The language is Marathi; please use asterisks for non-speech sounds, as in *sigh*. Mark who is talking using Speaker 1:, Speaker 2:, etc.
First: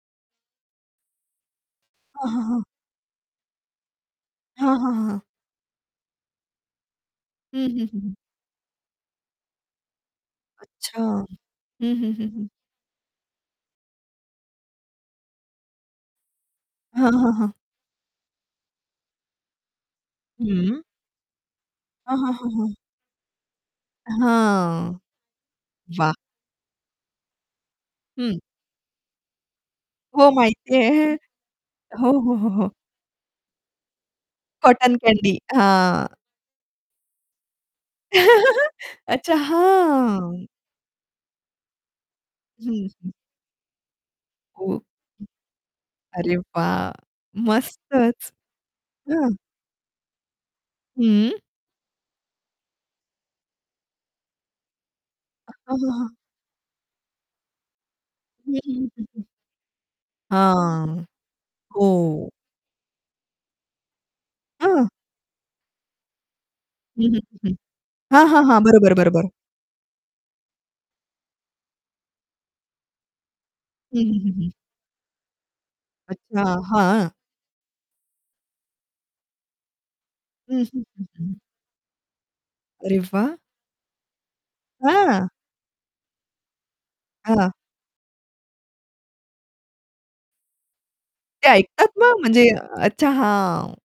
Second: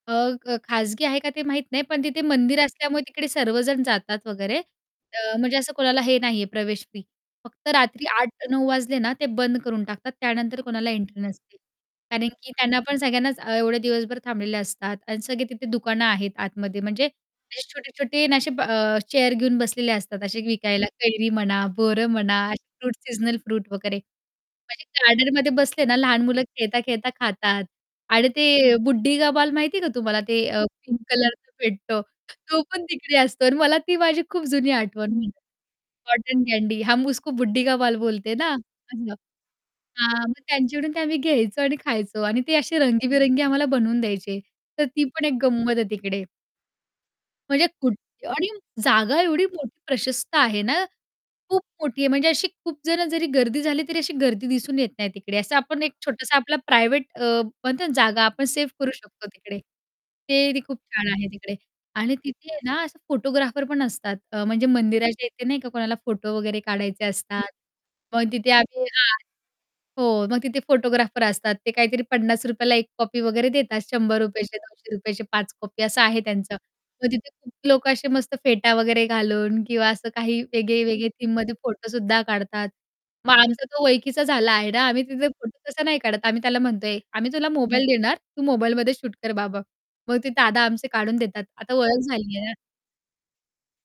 Speaker 1: अ, ख खाजगी आहे का ते माहीत नाही पण तिथे
Speaker 2: हां, हां,
Speaker 1: मंदिर
Speaker 2: हां.
Speaker 1: असल्यामुळे तिकडे सर्वजण जातात वगैरे
Speaker 2: हां, हां, हां.
Speaker 1: म्हणजे अ, असं कोणाला हे नाही आहे प्रवेश फी.
Speaker 2: हं,
Speaker 1: फक्त
Speaker 2: हं, हं,
Speaker 1: रात्री
Speaker 2: हं.
Speaker 1: 8:00-9:00 वाजले ना ते बंद करून टाकतात त्यानंतर कोणाला
Speaker 2: अच्छा!
Speaker 1: एंट्री
Speaker 2: हं,
Speaker 1: नसते.
Speaker 2: हं, हं,
Speaker 1: कारण
Speaker 2: हं.
Speaker 1: की त्यांना पण सगळ्यांनाच अ, एवढे दिवसभर थांबलेले असतात अन् सगळे तिथे दुकानं आहेत आतमध्ये म्हणजे
Speaker 2: हां, हां, हां.
Speaker 1: असे छोटे-छोटे अन् असे ब अ, चेअर घेऊन बसलेले असतात असे
Speaker 2: हं.
Speaker 1: विकायला. कैरी म्हणा, बोरं
Speaker 2: हां, हां,
Speaker 1: म्हणा,
Speaker 2: हां,
Speaker 1: असे
Speaker 2: हां.
Speaker 1: फ्रूट सीजनल फ्रूट वगैरे. म्हणजे
Speaker 2: हां.
Speaker 1: गार्डनमध्ये बसले ना
Speaker 2: वाह!
Speaker 1: लहान मुलं खेळता-खेळता खातात आणि
Speaker 2: हं.
Speaker 1: ते बुढ्ढी का बाल माहितीये का तुम्हाला?
Speaker 2: हो,
Speaker 1: ते अ,
Speaker 2: माहिती
Speaker 1: पिंक
Speaker 2: आहे.
Speaker 1: कलरच भेटतो,
Speaker 2: हो, हो,
Speaker 1: तो
Speaker 2: हो.
Speaker 1: पण तिकडे असतो अन् मला ती माझी खूप जुनी
Speaker 2: कॉटन
Speaker 1: आठवण
Speaker 2: कँडी,
Speaker 1: म्हणते
Speaker 2: हां.
Speaker 1: कॉटन कँडी, हम उसको बुढ्ढी का बाल बोलते ना
Speaker 2: *chuckles*
Speaker 1: असं.
Speaker 2: अच्छा,
Speaker 1: हां, मग
Speaker 2: हां.
Speaker 1: त्यांच्याकडून ते आम्ही घ्यायचो आणि खायचो आणि ते असे
Speaker 2: हं, हं.
Speaker 1: रंगेबिरंगी आम्हाला बनवून द्यायचे
Speaker 2: हो.
Speaker 1: तर ती पण एक गंमत आहे तिकडे.
Speaker 2: अरे वाह!
Speaker 1: म्हणजे कुठे
Speaker 2: मस्तच.
Speaker 1: आणि जागा
Speaker 2: हं.
Speaker 1: एवढी मोठी प्रशस्त आहे ना,
Speaker 2: हं.
Speaker 1: खूप मोठी आहे म्हणजे अशी खूप जणं जरी गर्दी झाली, तरी अशी गर्दी दिसून येत नाही तिकडे असं
Speaker 2: हां, हां,
Speaker 1: आपण एक
Speaker 2: हां.
Speaker 1: छोटासा आपला प्रायव्हेट अ, म्हणते ना जागा आपण
Speaker 2: हं,
Speaker 1: सेव्ह
Speaker 2: हं,
Speaker 1: करू
Speaker 2: हं, हं.
Speaker 1: शकतो तिकडे. ते ती खूप
Speaker 2: हां,
Speaker 1: छान आहे तिकडे आणि
Speaker 2: हो.
Speaker 1: तिथे आहे ना, असं फोटोग्राफर पण असतात अ, म्हणजे
Speaker 2: हं.
Speaker 1: मंदिराच्या येथे नाही का कोणाला फोटो वगैरे काढायचे
Speaker 2: हं, हं,
Speaker 1: असतात
Speaker 2: हं.
Speaker 1: मग
Speaker 2: हां, हां,
Speaker 1: तिथे
Speaker 2: हां.
Speaker 1: आम्ही
Speaker 2: बरोबर,
Speaker 1: हां,
Speaker 2: बरोबर.
Speaker 1: हो, मग तिथे फोटोग्राफर असतात, ते काहीतरी ₹50 ला 1 कॉपी वगैरे देतात,
Speaker 2: हं,
Speaker 1: शंभर
Speaker 2: हं, हं,
Speaker 1: रुपया
Speaker 2: हं.
Speaker 1: चे ₹200 चे 5 कॉपी असं आहे
Speaker 2: अच्छा,
Speaker 1: त्यांचं.
Speaker 2: हां.
Speaker 1: मग तिथे खूप लोकं असे मस्त फेटा वगैरे घालून किंवा असं काही
Speaker 2: हं, हं, हं,
Speaker 1: वेगळे-वेगळे
Speaker 2: हं.
Speaker 1: थीममध्ये फोटो सुद्धा काढतात.
Speaker 2: अरे
Speaker 1: मग
Speaker 2: वाह!
Speaker 1: आमचा तो ओळखीचा झाला आहे ना, आम्ही तिथे
Speaker 2: हां.
Speaker 1: फोटो तसा नाही काढत, आम्ही त्याला म्हणतोय, "आम्ही तुला
Speaker 2: हां.
Speaker 1: मोबाईल देणार, तू मोबाईलमध्ये शूट कर बाबा." मग ते दादा आमचे काढून देतात.
Speaker 2: ते
Speaker 1: आता
Speaker 2: ऐकतात
Speaker 1: ओळख
Speaker 2: मग?
Speaker 1: झाली आहे
Speaker 2: म्हणजे
Speaker 1: ना.
Speaker 2: अच्छा, हां.